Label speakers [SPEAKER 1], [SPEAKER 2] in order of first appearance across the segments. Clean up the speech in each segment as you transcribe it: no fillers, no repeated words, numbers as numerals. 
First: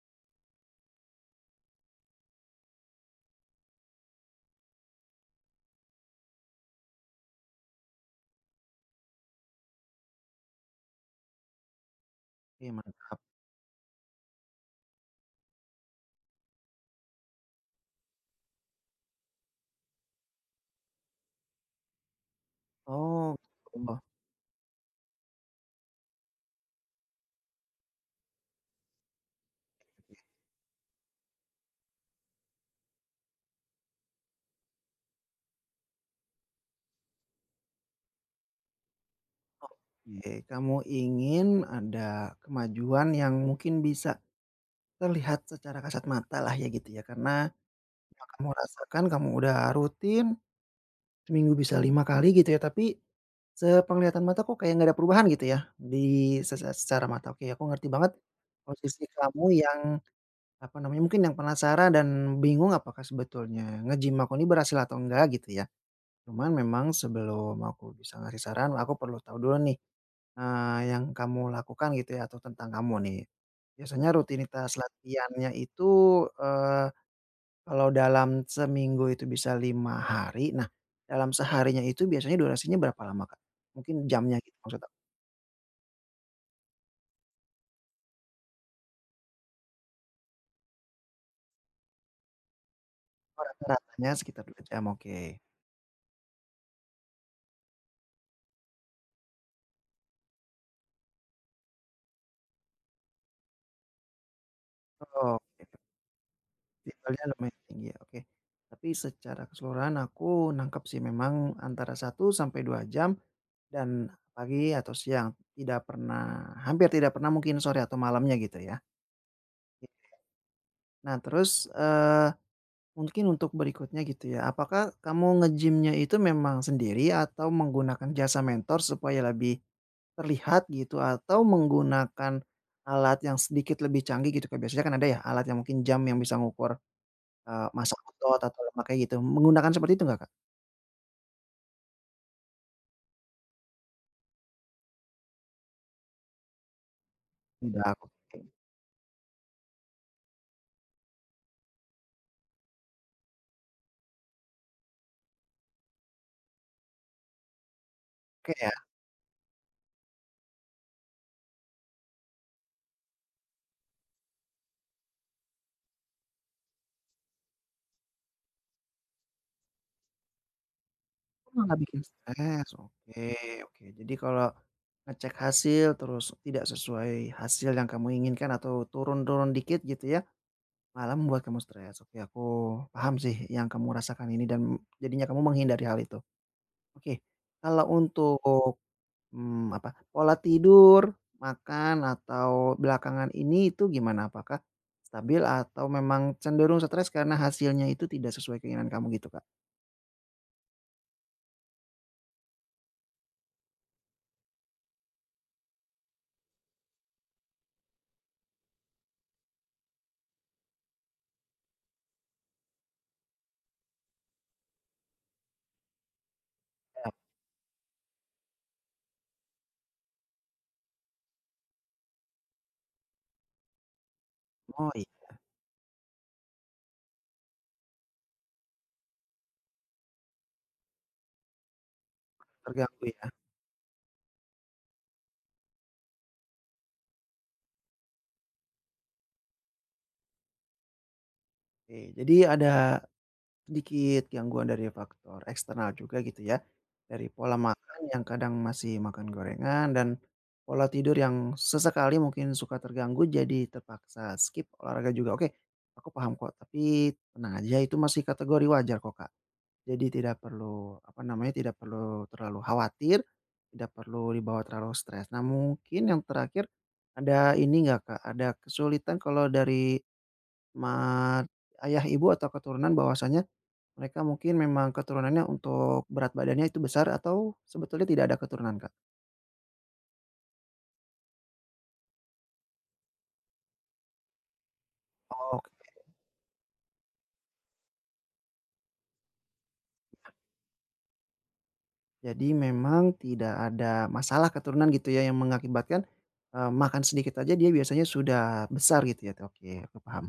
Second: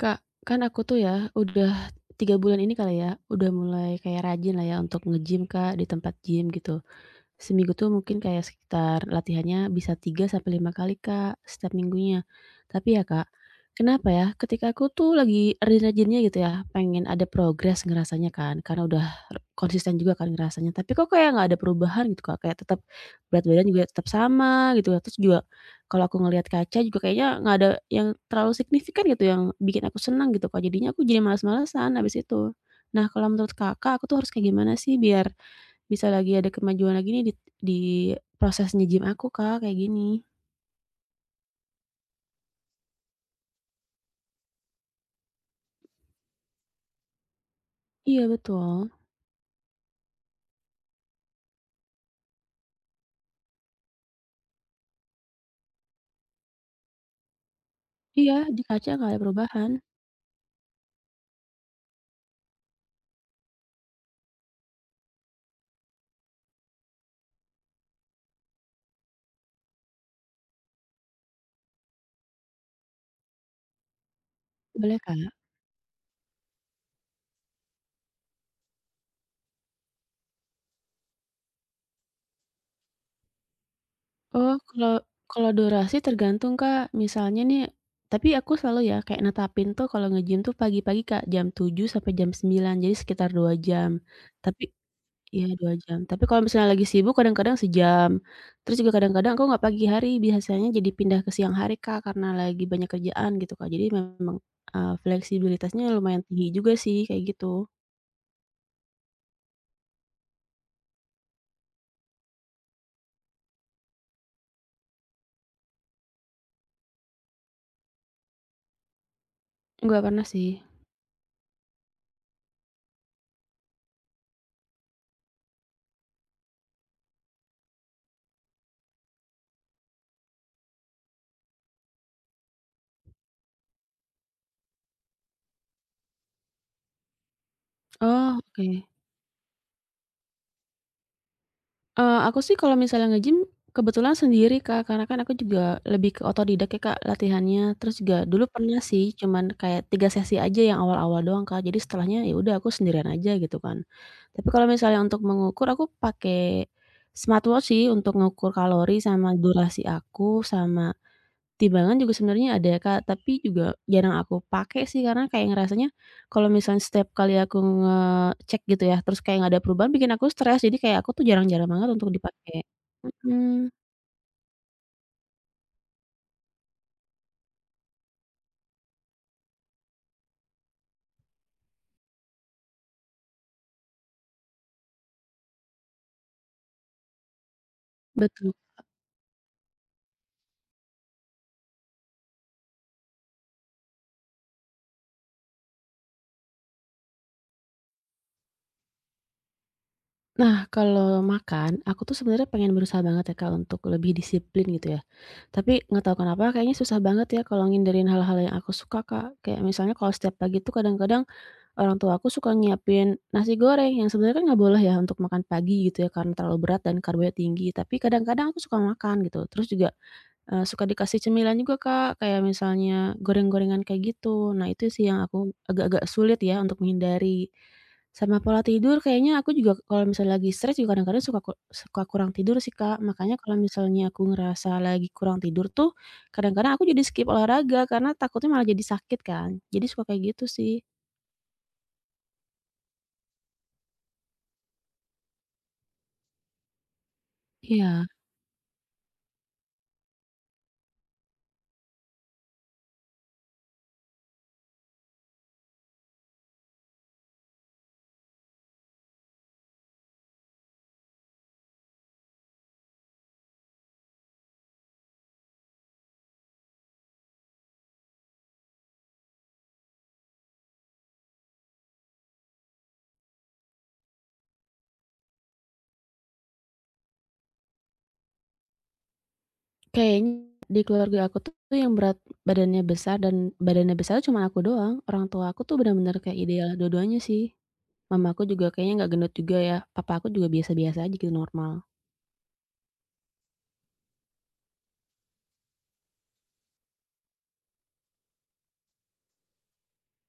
[SPEAKER 1] Kak, kan aku tuh ya udah 3 bulan ini kali ya, udah mulai kayak rajin lah ya untuk nge-gym Kak, di tempat gym gitu. Seminggu tuh mungkin kayak sekitar latihannya bisa 3 sampai 5 kali, Kak, setiap minggunya.
[SPEAKER 2] Oke,
[SPEAKER 1] Tapi ya,
[SPEAKER 2] mantap.
[SPEAKER 1] Kak, kenapa ya, ketika aku tuh lagi rajin-rajinnya gitu ya, pengen ada progres ngerasanya kan, karena udah konsisten juga kan ngerasanya, tapi kok kayak nggak ada perubahan gitu, Kak, kayak tetap
[SPEAKER 2] Oh,
[SPEAKER 1] berat badan
[SPEAKER 2] gitu.
[SPEAKER 1] juga
[SPEAKER 2] Mhm.
[SPEAKER 1] tetap sama gitu ya, terus juga kalau aku ngelihat kaca juga kayaknya nggak ada yang terlalu signifikan gitu yang bikin aku senang gitu, Kak, jadinya aku jadi malas-malasan habis itu. Nah, kalau menurut Kakak, aku tuh harus kayak gimana sih biar bisa lagi ada kemajuan lagi nih di proses nge-gym aku, Kak, kayak gini.
[SPEAKER 2] Oke, kamu ingin ada kemajuan yang mungkin bisa terlihat secara kasat mata lah ya gitu ya, karena
[SPEAKER 1] Iya
[SPEAKER 2] yang kamu
[SPEAKER 1] betul.
[SPEAKER 2] rasakan kamu udah rutin seminggu bisa 5 kali gitu ya, tapi sepenglihatan mata kok kayak nggak ada perubahan gitu ya di secara mata. Oke, aku ngerti banget
[SPEAKER 1] Iya, di kaca
[SPEAKER 2] posisi
[SPEAKER 1] nggak ada
[SPEAKER 2] kamu
[SPEAKER 1] perubahan.
[SPEAKER 2] yang, apa namanya, mungkin yang penasaran dan bingung apakah sebetulnya nge-gym aku ini berhasil atau enggak gitu ya. Cuman memang sebelum aku bisa ngasih saran, aku perlu tahu dulu nih, yang kamu lakukan gitu ya atau tentang kamu nih. Biasanya rutinitas
[SPEAKER 1] Boleh, Kak?
[SPEAKER 2] latihannya itu, eee, kalau dalam seminggu itu bisa 5 hari, nah dalam seharinya itu biasanya durasinya berapa lama, Kak? Mungkin jamnya
[SPEAKER 1] Oh,
[SPEAKER 2] gitu maksud
[SPEAKER 1] kalau
[SPEAKER 2] aku.
[SPEAKER 1] kalau durasi tergantung, Kak. Misalnya nih tapi aku selalu ya kayak netapin tuh kalau nge-gym tuh pagi-pagi, Kak, jam 7 sampai jam 9, jadi sekitar
[SPEAKER 2] Oh,
[SPEAKER 1] 2 jam.
[SPEAKER 2] rata-ratanya sekitar 2
[SPEAKER 1] Tapi
[SPEAKER 2] jam, oke.
[SPEAKER 1] iya 2 jam, tapi kalau misalnya lagi sibuk kadang-kadang sejam, terus juga kadang-kadang aku nggak pagi hari, biasanya jadi pindah ke siang hari, Kak, karena lagi banyak kerjaan gitu, Kak. Jadi memang,
[SPEAKER 2] Oh, oke,
[SPEAKER 1] fleksibilitasnya lumayan tinggi juga sih kayak
[SPEAKER 2] fleksibelnya
[SPEAKER 1] gitu.
[SPEAKER 2] lumayan tinggi ya, oke. Tapi secara keseluruhan aku nangkep sih memang antara 1-2 jam. Dan pagi atau siang, tidak pernah, hampir tidak pernah mungkin sore atau malamnya gitu ya. Iya.
[SPEAKER 1] Nggak pernah sih.
[SPEAKER 2] Nah terus, mungkin untuk berikutnya gitu ya, apakah kamu nge gym itu memang sendiri atau menggunakan jasa mentor supaya lebih terlihat gitu atau menggunakan alat yang sedikit lebih canggih gitu kayak biasanya kan ada ya alat yang mungkin jam yang bisa ngukur, massa
[SPEAKER 1] Oh,
[SPEAKER 2] otot atau
[SPEAKER 1] oke.
[SPEAKER 2] lemak kayak gitu, menggunakan seperti itu nggak Kak?
[SPEAKER 1] Aku sih kalau misalnya nge-gym kebetulan sendiri, Kak, karena kan aku juga lebih ke otodidak ya, Kak, latihannya. Terus
[SPEAKER 2] Tidak,
[SPEAKER 1] juga
[SPEAKER 2] oke
[SPEAKER 1] dulu pernah sih cuman kayak 3 sesi aja yang awal-awal doang, Kak. Jadi setelahnya ya udah aku sendirian aja gitu kan. Tapi kalau misalnya untuk mengukur aku pakai smartwatch sih untuk ngukur
[SPEAKER 2] oke ya.
[SPEAKER 1] kalori sama durasi aku sama timbangan juga sebenarnya ada ya, Kak, tapi juga jarang aku pakai sih karena kayak ngerasanya kalau misalnya setiap kali aku ngecek gitu ya, terus kayak nggak ada perubahan bikin aku stres, jadi kayak aku tuh
[SPEAKER 2] Oh,
[SPEAKER 1] jarang-jarang
[SPEAKER 2] nggak
[SPEAKER 1] banget
[SPEAKER 2] bikin
[SPEAKER 1] untuk dipakai.
[SPEAKER 2] stres, oke
[SPEAKER 1] Mhm,
[SPEAKER 2] oke. Jadi kalau ngecek hasil terus tidak sesuai hasil yang kamu inginkan atau turun-turun dikit gitu ya, malah membuat kamu stres. Oke, aku paham sih yang kamu rasakan ini dan jadinya kamu menghindari hal itu. Oke, kalau untuk,
[SPEAKER 1] betul.
[SPEAKER 2] apa, pola tidur, makan, atau belakangan ini itu gimana? Apakah stabil atau memang cenderung stres karena hasilnya itu tidak sesuai keinginan kamu gitu, Kak?
[SPEAKER 1] Nah, kalau makan, aku tuh sebenarnya pengen berusaha banget ya, Kak, untuk lebih disiplin gitu ya. Tapi nggak tahu kenapa kayaknya susah banget ya kalau ngindarin hal-hal yang aku suka, Kak. Kayak misalnya kalau setiap pagi tuh kadang-kadang orang tua aku suka nyiapin nasi goreng yang sebenarnya kan nggak boleh ya untuk makan pagi gitu ya karena terlalu berat dan
[SPEAKER 2] Iya.
[SPEAKER 1] karbonya tinggi, tapi kadang-kadang aku suka makan gitu. Terus juga, suka dikasih cemilan juga, Kak, kayak misalnya goreng-gorengan kayak gitu. Nah itu
[SPEAKER 2] Oh, iya
[SPEAKER 1] sih yang aku agak-agak sulit ya untuk menghindari. Sama pola tidur kayaknya aku juga kalau misalnya lagi stres juga kadang-kadang suka suka kurang tidur sih, Kak.
[SPEAKER 2] terganggu ya.
[SPEAKER 1] Makanya kalau misalnya aku ngerasa lagi kurang tidur tuh kadang-kadang aku jadi skip olahraga karena takutnya malah jadi sakit kan. Jadi suka kayak gitu sih.
[SPEAKER 2] Oke, jadi ada sedikit gangguan dari faktor eksternal juga gitu ya, dari pola makan
[SPEAKER 1] Iya.
[SPEAKER 2] yang kadang masih makan gorengan dan pola tidur yang sesekali mungkin suka terganggu jadi terpaksa skip olahraga juga. Oke, aku paham kok, tapi tenang aja itu masih kategori wajar kok, Kak. Jadi tidak perlu, apa namanya, tidak perlu terlalu khawatir, tidak perlu dibawa terlalu stres. Nah mungkin yang terakhir, ada ini nggak Kak, ada kesulitan kalau dari Ma ayah, ibu, atau keturunan bahwasanya mereka mungkin memang keturunannya untuk berat badannya itu besar atau sebetulnya tidak ada keturunan, Kak?
[SPEAKER 1] Kayaknya di keluarga aku tuh yang berat badannya besar dan badannya besar cuma aku doang. Orang tua aku tuh
[SPEAKER 2] Oke.
[SPEAKER 1] benar-benar kayak ideal dua-duanya sih. Mama aku juga kayaknya nggak gendut juga ya. Papa aku juga biasa-biasa aja gitu normal.
[SPEAKER 2] Jadi memang tidak ada masalah keturunan gitu ya yang mengakibatkan, makan sedikit aja dia biasanya sudah besar gitu ya. Oke, aku paham.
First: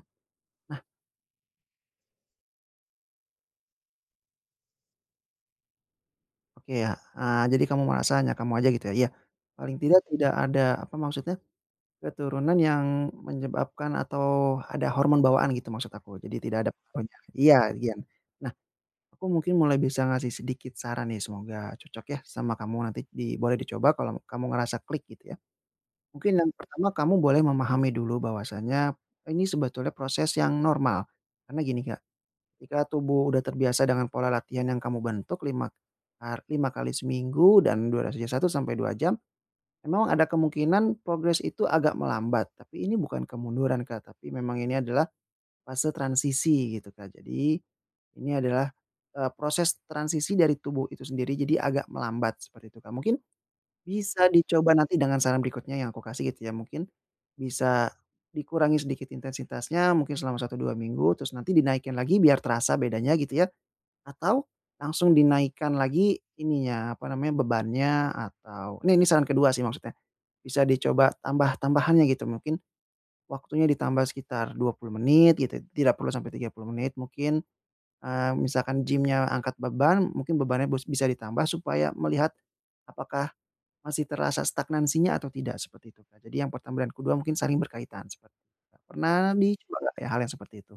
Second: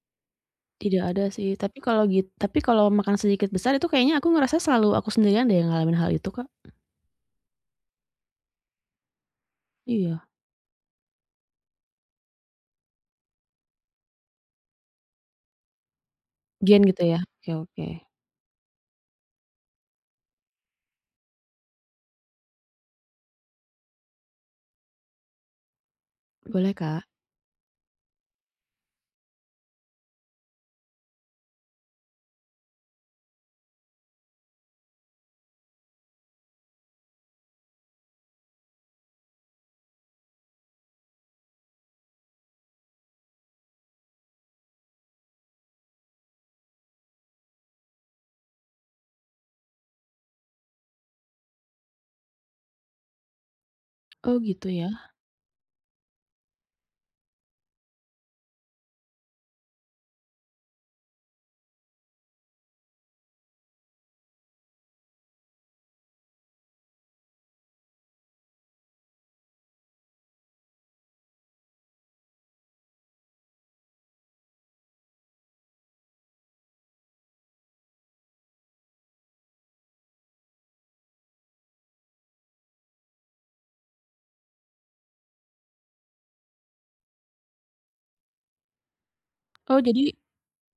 [SPEAKER 2] Nah,
[SPEAKER 1] Tidak ada sih. Tapi kalau gitu, tapi kalau makan sedikit besar itu kayaknya aku ngerasa selalu aku sendirian deh yang ngalamin hal itu, Kak.
[SPEAKER 2] oke ya, jadi kamu merasa hanya kamu aja gitu ya? Iya, paling tidak
[SPEAKER 1] Iya.
[SPEAKER 2] tidak ada, apa maksudnya, keturunan yang menyebabkan atau ada hormon bawaan gitu maksud aku, jadi tidak ada
[SPEAKER 1] Gen gitu
[SPEAKER 2] pengaruhnya.
[SPEAKER 1] ya? Oke
[SPEAKER 2] Iya
[SPEAKER 1] oke.
[SPEAKER 2] iya. Nah, aku mungkin mulai bisa ngasih sedikit saran nih, semoga cocok ya sama kamu nanti di boleh dicoba kalau kamu ngerasa klik gitu ya. Mungkin yang
[SPEAKER 1] Boleh,
[SPEAKER 2] pertama
[SPEAKER 1] Kak.
[SPEAKER 2] kamu boleh memahami dulu bahwasannya ini sebetulnya proses yang normal. Karena gini Kak, jika tubuh udah terbiasa dengan pola latihan yang kamu bentuk 5 kali seminggu dan durasi 1-2 jam, memang ada kemungkinan progres itu agak melambat, tapi ini bukan kemunduran Kak, tapi memang ini adalah fase transisi gitu, Kak. Jadi ini adalah, proses transisi dari tubuh itu sendiri, jadi agak melambat seperti itu, Kak. Mungkin bisa
[SPEAKER 1] Oh gitu
[SPEAKER 2] dicoba
[SPEAKER 1] ya.
[SPEAKER 2] nanti dengan saran berikutnya yang aku kasih gitu ya, mungkin bisa dikurangi sedikit intensitasnya mungkin selama 1-2 minggu, terus nanti dinaikin lagi biar terasa bedanya gitu ya, atau langsung dinaikkan lagi ininya, apa namanya, bebannya atau ini saran kedua sih maksudnya, bisa dicoba tambah-tambahannya gitu, mungkin waktunya ditambah sekitar 20 menit gitu, tidak perlu sampai 30 menit mungkin, misalkan gymnya angkat beban, mungkin bebannya bisa ditambah supaya melihat apakah masih terasa stagnansinya atau tidak, seperti itu, Kak. Jadi yang pertama dan kedua mungkin saling berkaitan seperti itu, Kak. Pernah dicoba
[SPEAKER 1] Oh
[SPEAKER 2] nggak ya
[SPEAKER 1] jadi
[SPEAKER 2] hal yang seperti itu?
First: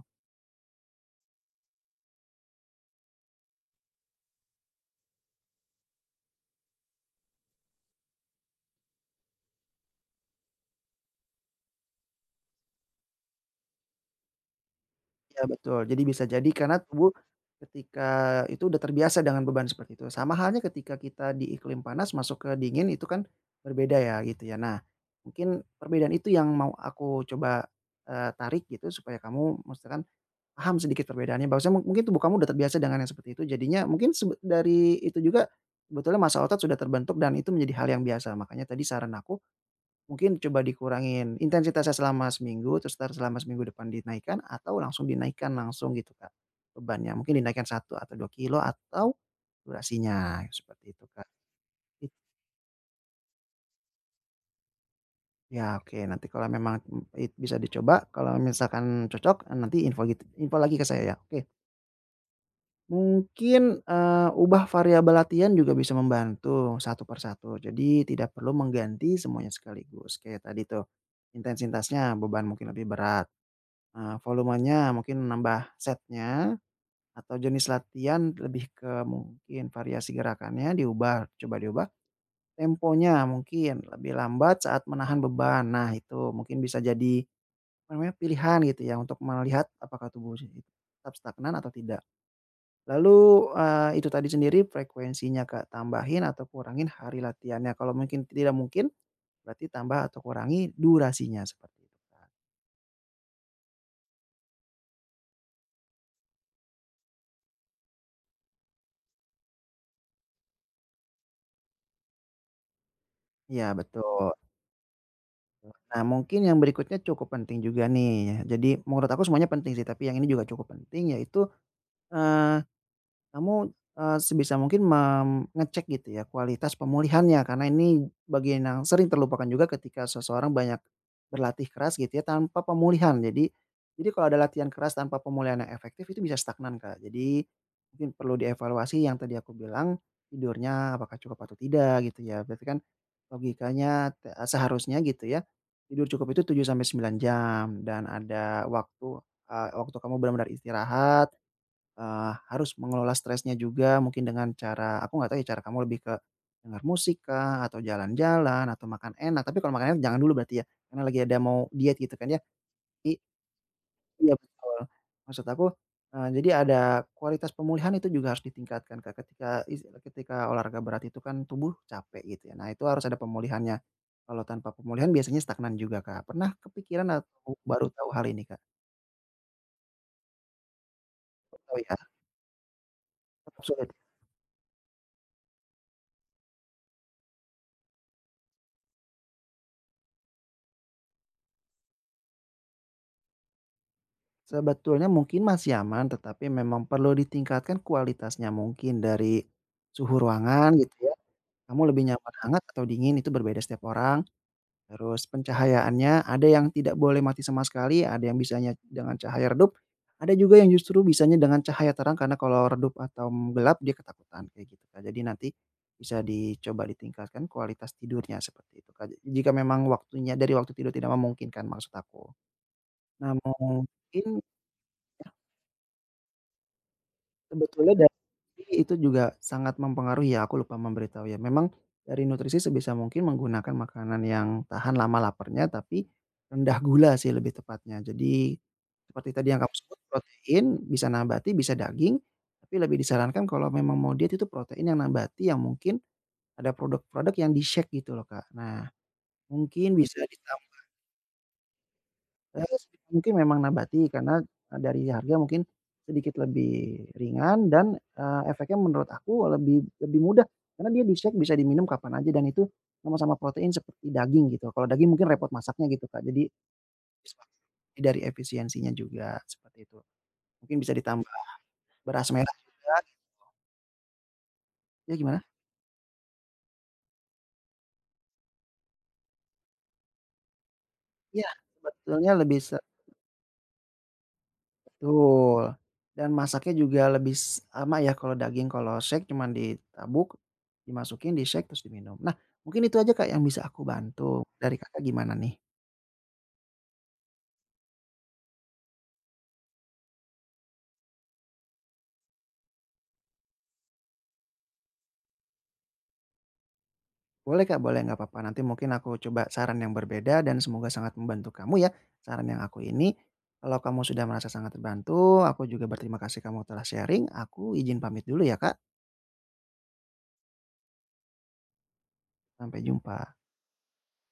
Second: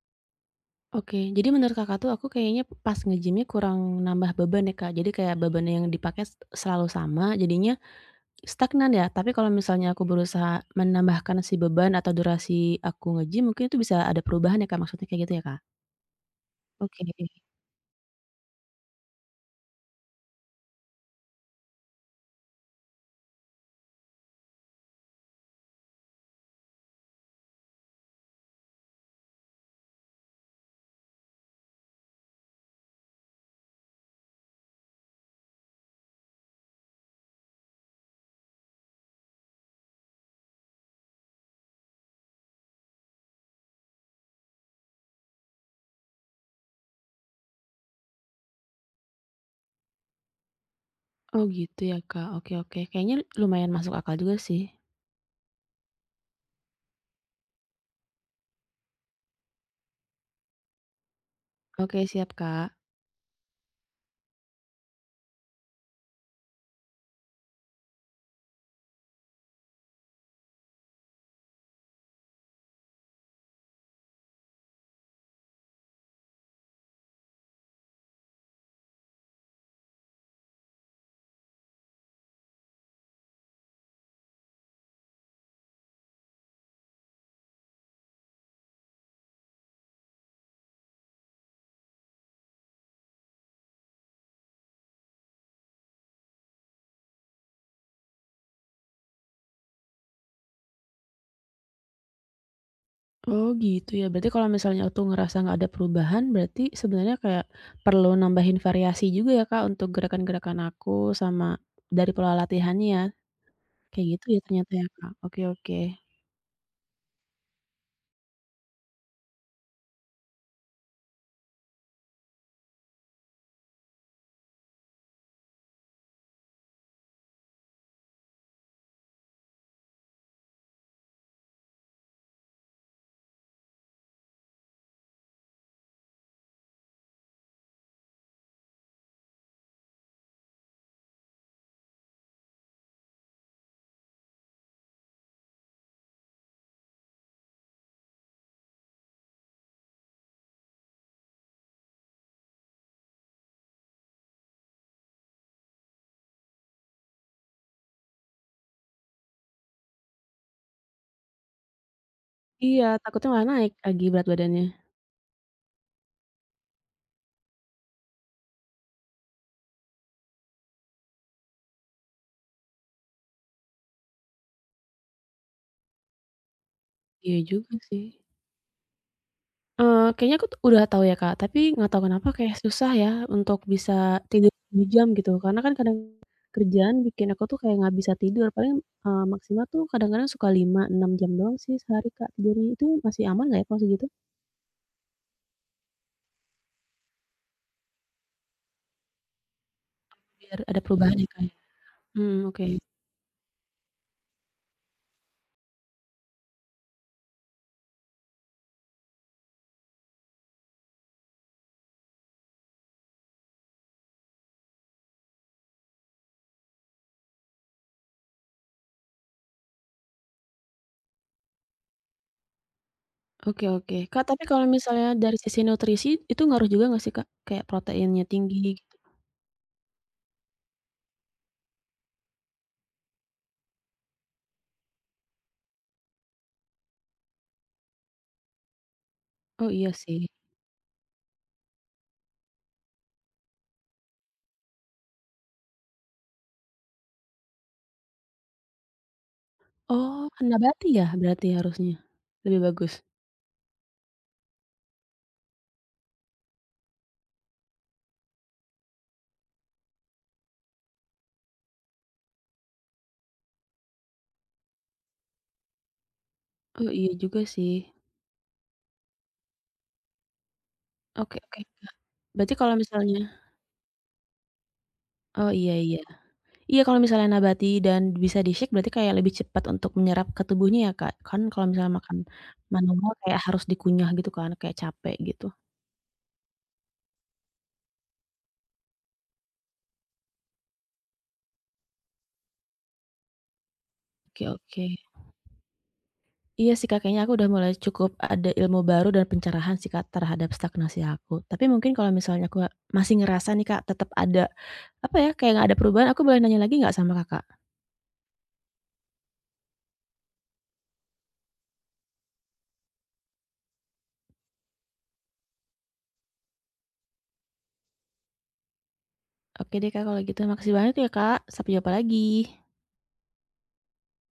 [SPEAKER 1] oke. Jadi menurut Kakak tuh aku kayaknya pas nge gym kurang nambah beban ya, Kak. Jadi kayak beban yang dipakai selalu sama jadinya stagnan ya, tapi kalau misalnya aku berusaha menambahkan si beban atau durasi aku nge-gym mungkin itu bisa ada perubahan ya, Kak, maksudnya kayak gitu
[SPEAKER 2] Iya
[SPEAKER 1] ya, Kak?
[SPEAKER 2] betul, jadi bisa jadi karena
[SPEAKER 1] Oke.
[SPEAKER 2] tubuh ketika itu udah terbiasa dengan beban seperti itu. Sama halnya ketika kita di iklim panas masuk ke dingin itu kan berbeda ya gitu ya. Nah, mungkin perbedaan itu yang mau aku coba, tarik gitu supaya kamu misalkan paham sedikit perbedaannya bahwasanya mungkin tubuh kamu udah terbiasa dengan yang seperti itu jadinya mungkin dari itu juga sebetulnya massa otot sudah terbentuk dan itu menjadi hal yang biasa. Makanya tadi saran aku mungkin coba dikurangin intensitasnya selama seminggu, terus entar selama seminggu depan dinaikkan atau langsung dinaikkan langsung gitu, Kak, bebannya. Mungkin dinaikkan 1 atau 2 kilo atau durasinya, seperti itu, Kak.
[SPEAKER 1] Oh gitu ya,
[SPEAKER 2] It
[SPEAKER 1] Kak, oke oke. Kayaknya lumayan masuk akal juga sih.
[SPEAKER 2] ya oke, nanti kalau memang, bisa dicoba, kalau misalkan cocok, nanti info info lagi ke saya ya, oke.
[SPEAKER 1] Oke, siap, Kak.
[SPEAKER 2] Mungkin, ubah variabel latihan juga bisa membantu satu per satu, jadi tidak perlu mengganti semuanya sekaligus, kayak tadi tuh intensitasnya beban mungkin lebih berat, volumenya mungkin nambah setnya atau jenis latihan lebih ke mungkin variasi gerakannya diubah, coba diubah. Temponya mungkin lebih lambat saat menahan beban. Nah itu mungkin bisa jadi, apa namanya, pilihan gitu ya untuk melihat apakah tubuh sendiri tetap stagnan atau tidak. Lalu, itu tadi sendiri frekuensinya Kak, tambahin atau kurangin hari latihannya. Kalau mungkin tidak mungkin, berarti tambah atau kurangi durasinya, seperti itu Kak.
[SPEAKER 1] Oh gitu ya, berarti kalau misalnya aku ngerasa nggak ada perubahan, berarti sebenarnya kayak perlu nambahin variasi juga ya, Kak, untuk gerakan-gerakan aku sama dari pola latihannya ya?
[SPEAKER 2] Iya
[SPEAKER 1] Kayak gitu
[SPEAKER 2] betul.
[SPEAKER 1] ya ternyata ya, Kak? Oke oke.
[SPEAKER 2] Nah, mungkin yang berikutnya cukup penting juga nih. Ya. Jadi menurut aku semuanya penting sih, tapi yang ini juga cukup penting yaitu, kamu, sebisa mungkin mem ngecek gitu ya kualitas pemulihannya karena ini bagian yang sering terlupakan juga ketika seseorang banyak berlatih keras gitu ya tanpa pemulihan. jadi kalau ada latihan keras tanpa pemulihan yang efektif itu bisa stagnan, Kak. Jadi mungkin perlu dievaluasi yang tadi aku bilang, tidurnya apakah cukup atau tidak gitu ya. Berarti kan logikanya seharusnya gitu ya, tidur cukup itu 7-9 jam dan ada waktu, waktu kamu benar-benar istirahat. Harus mengelola stresnya juga mungkin dengan cara aku nggak tahu ya cara kamu lebih ke dengar musik kah, atau jalan-jalan, atau makan enak, tapi kalau makan enak jangan dulu berarti ya? Karena lagi ada mau diet gitu kan ya?
[SPEAKER 1] Iya,
[SPEAKER 2] I
[SPEAKER 1] takutnya malah naik lagi berat
[SPEAKER 2] iya
[SPEAKER 1] badannya.
[SPEAKER 2] betul. Maksud aku, jadi ada kualitas pemulihan itu juga harus ditingkatkan, Kak, ketika is ketika olahraga berat itu kan tubuh capek gitu ya. Nah itu harus ada pemulihannya. Kalau tanpa pemulihan biasanya stagnan juga, Kak. Pernah kepikiran
[SPEAKER 1] Iya
[SPEAKER 2] atau
[SPEAKER 1] juga
[SPEAKER 2] baru
[SPEAKER 1] sih.
[SPEAKER 2] tahu hal ini, Kak?
[SPEAKER 1] Kayaknya aku tuh udah tahu ya, Kak, tapi
[SPEAKER 2] Baru tahu
[SPEAKER 1] nggak
[SPEAKER 2] ya?
[SPEAKER 1] tahu kenapa kayak susah ya untuk
[SPEAKER 2] Tetap sulit.
[SPEAKER 1] bisa tidur 7 jam gitu, karena kan kadang kerjaan bikin aku tuh kayak nggak bisa tidur, paling, maksimal tuh kadang-kadang suka 5 6 jam doang sih sehari, Kak, tidurnya. Itu masih aman nggak ya kalau segitu?
[SPEAKER 2] Sebetulnya mungkin masih aman, tetapi memang perlu ditingkatkan kualitasnya mungkin dari suhu
[SPEAKER 1] Biar
[SPEAKER 2] ruangan
[SPEAKER 1] ada
[SPEAKER 2] gitu ya.
[SPEAKER 1] perubahan ya, Kak, ya?
[SPEAKER 2] Kamu lebih nyaman
[SPEAKER 1] Mmm,
[SPEAKER 2] hangat
[SPEAKER 1] oke.
[SPEAKER 2] atau dingin itu berbeda setiap orang. Terus pencahayaannya ada yang tidak boleh mati sama sekali, ada yang bisanya dengan cahaya redup, ada juga yang justru bisanya dengan cahaya terang karena kalau redup atau gelap dia ketakutan kayak gitu, Kak. Jadi nanti bisa dicoba ditingkatkan kualitas tidurnya seperti itu, Kak. Jika memang waktunya dari waktu tidur tidak memungkinkan maksud aku. Nah
[SPEAKER 1] Oke oke. Kak,
[SPEAKER 2] mungkin
[SPEAKER 1] tapi kalau misalnya
[SPEAKER 2] ya
[SPEAKER 1] dari sisi nutrisi itu ngaruh juga nggak sih, Kak? Kayak
[SPEAKER 2] sebetulnya
[SPEAKER 1] proteinnya tinggi
[SPEAKER 2] itu
[SPEAKER 1] gitu.
[SPEAKER 2] juga sangat mempengaruhi ya, aku lupa memberitahu ya. Memang dari nutrisi sebisa mungkin menggunakan makanan yang tahan lama laparnya, tapi rendah gula sih lebih tepatnya. Jadi seperti tadi yang
[SPEAKER 1] Oh,
[SPEAKER 2] kamu
[SPEAKER 1] iya
[SPEAKER 2] sebut
[SPEAKER 1] sih.
[SPEAKER 2] protein, bisa nabati, bisa daging, tapi lebih disarankan kalau memang mau diet itu protein yang nabati yang mungkin ada produk-produk yang di-shake gitu loh, Kak. Nah, mungkin bisa
[SPEAKER 1] Oh,
[SPEAKER 2] ditambah.
[SPEAKER 1] nabati ya berarti harusnya? Lebih
[SPEAKER 2] Terus
[SPEAKER 1] bagus?
[SPEAKER 2] mungkin memang nabati karena, dari harga mungkin sedikit lebih ringan dan, efeknya menurut aku lebih lebih mudah karena dia di-shake bisa diminum kapan aja dan itu sama-sama protein seperti daging gitu. Kalau daging mungkin repot masaknya gitu, Kak. Jadi
[SPEAKER 1] Oh, iya juga sih.
[SPEAKER 2] dari efisiensinya juga seperti itu. Mungkin bisa ditambah
[SPEAKER 1] Oke oke.
[SPEAKER 2] beras
[SPEAKER 1] Berarti
[SPEAKER 2] merah
[SPEAKER 1] kalau
[SPEAKER 2] juga
[SPEAKER 1] misalnya
[SPEAKER 2] ya gimana?
[SPEAKER 1] oh iya iya. Iya kalau misalnya nabati dan bisa di-shake berarti kayak lebih cepat untuk menyerap ke tubuhnya ya, Kak? Kan
[SPEAKER 2] Iya,
[SPEAKER 1] kalau misalnya makan
[SPEAKER 2] sebetulnya lebih
[SPEAKER 1] manual kayak harus dikunyah gitu kan, kayak capek gitu.
[SPEAKER 2] betul, dan masaknya juga lebih sama ya kalau daging, kalau shake cuman ditabuk, dimasukin, di-shake, terus diminum. Nah, mungkin itu aja Kak yang bisa aku
[SPEAKER 1] Oke
[SPEAKER 2] bantu. Dari
[SPEAKER 1] oke.
[SPEAKER 2] Kakak gimana nih?
[SPEAKER 1] Iya sih, Kak, kayaknya aku udah mulai cukup ada ilmu baru dan pencerahan sih, Kak, terhadap stagnasi aku. Tapi mungkin kalau misalnya aku masih ngerasa nih, Kak, tetap ada, apa ya, kayak nggak ada perubahan, aku boleh nanya lagi nggak sama Kakak?
[SPEAKER 2] Boleh Kak, boleh, nggak apa-apa. Nanti mungkin aku coba saran yang berbeda dan semoga sangat membantu kamu ya, saran yang aku ini. Kalau kamu sudah merasa sangat terbantu, aku juga berterima kasih kamu telah sharing. Aku izin pamit dulu ya Kak,
[SPEAKER 1] Oke deh, Kak, kalau gitu makasih banyak ya, Kak. Sampai jumpa lagi.
[SPEAKER 2] sampai jumpa.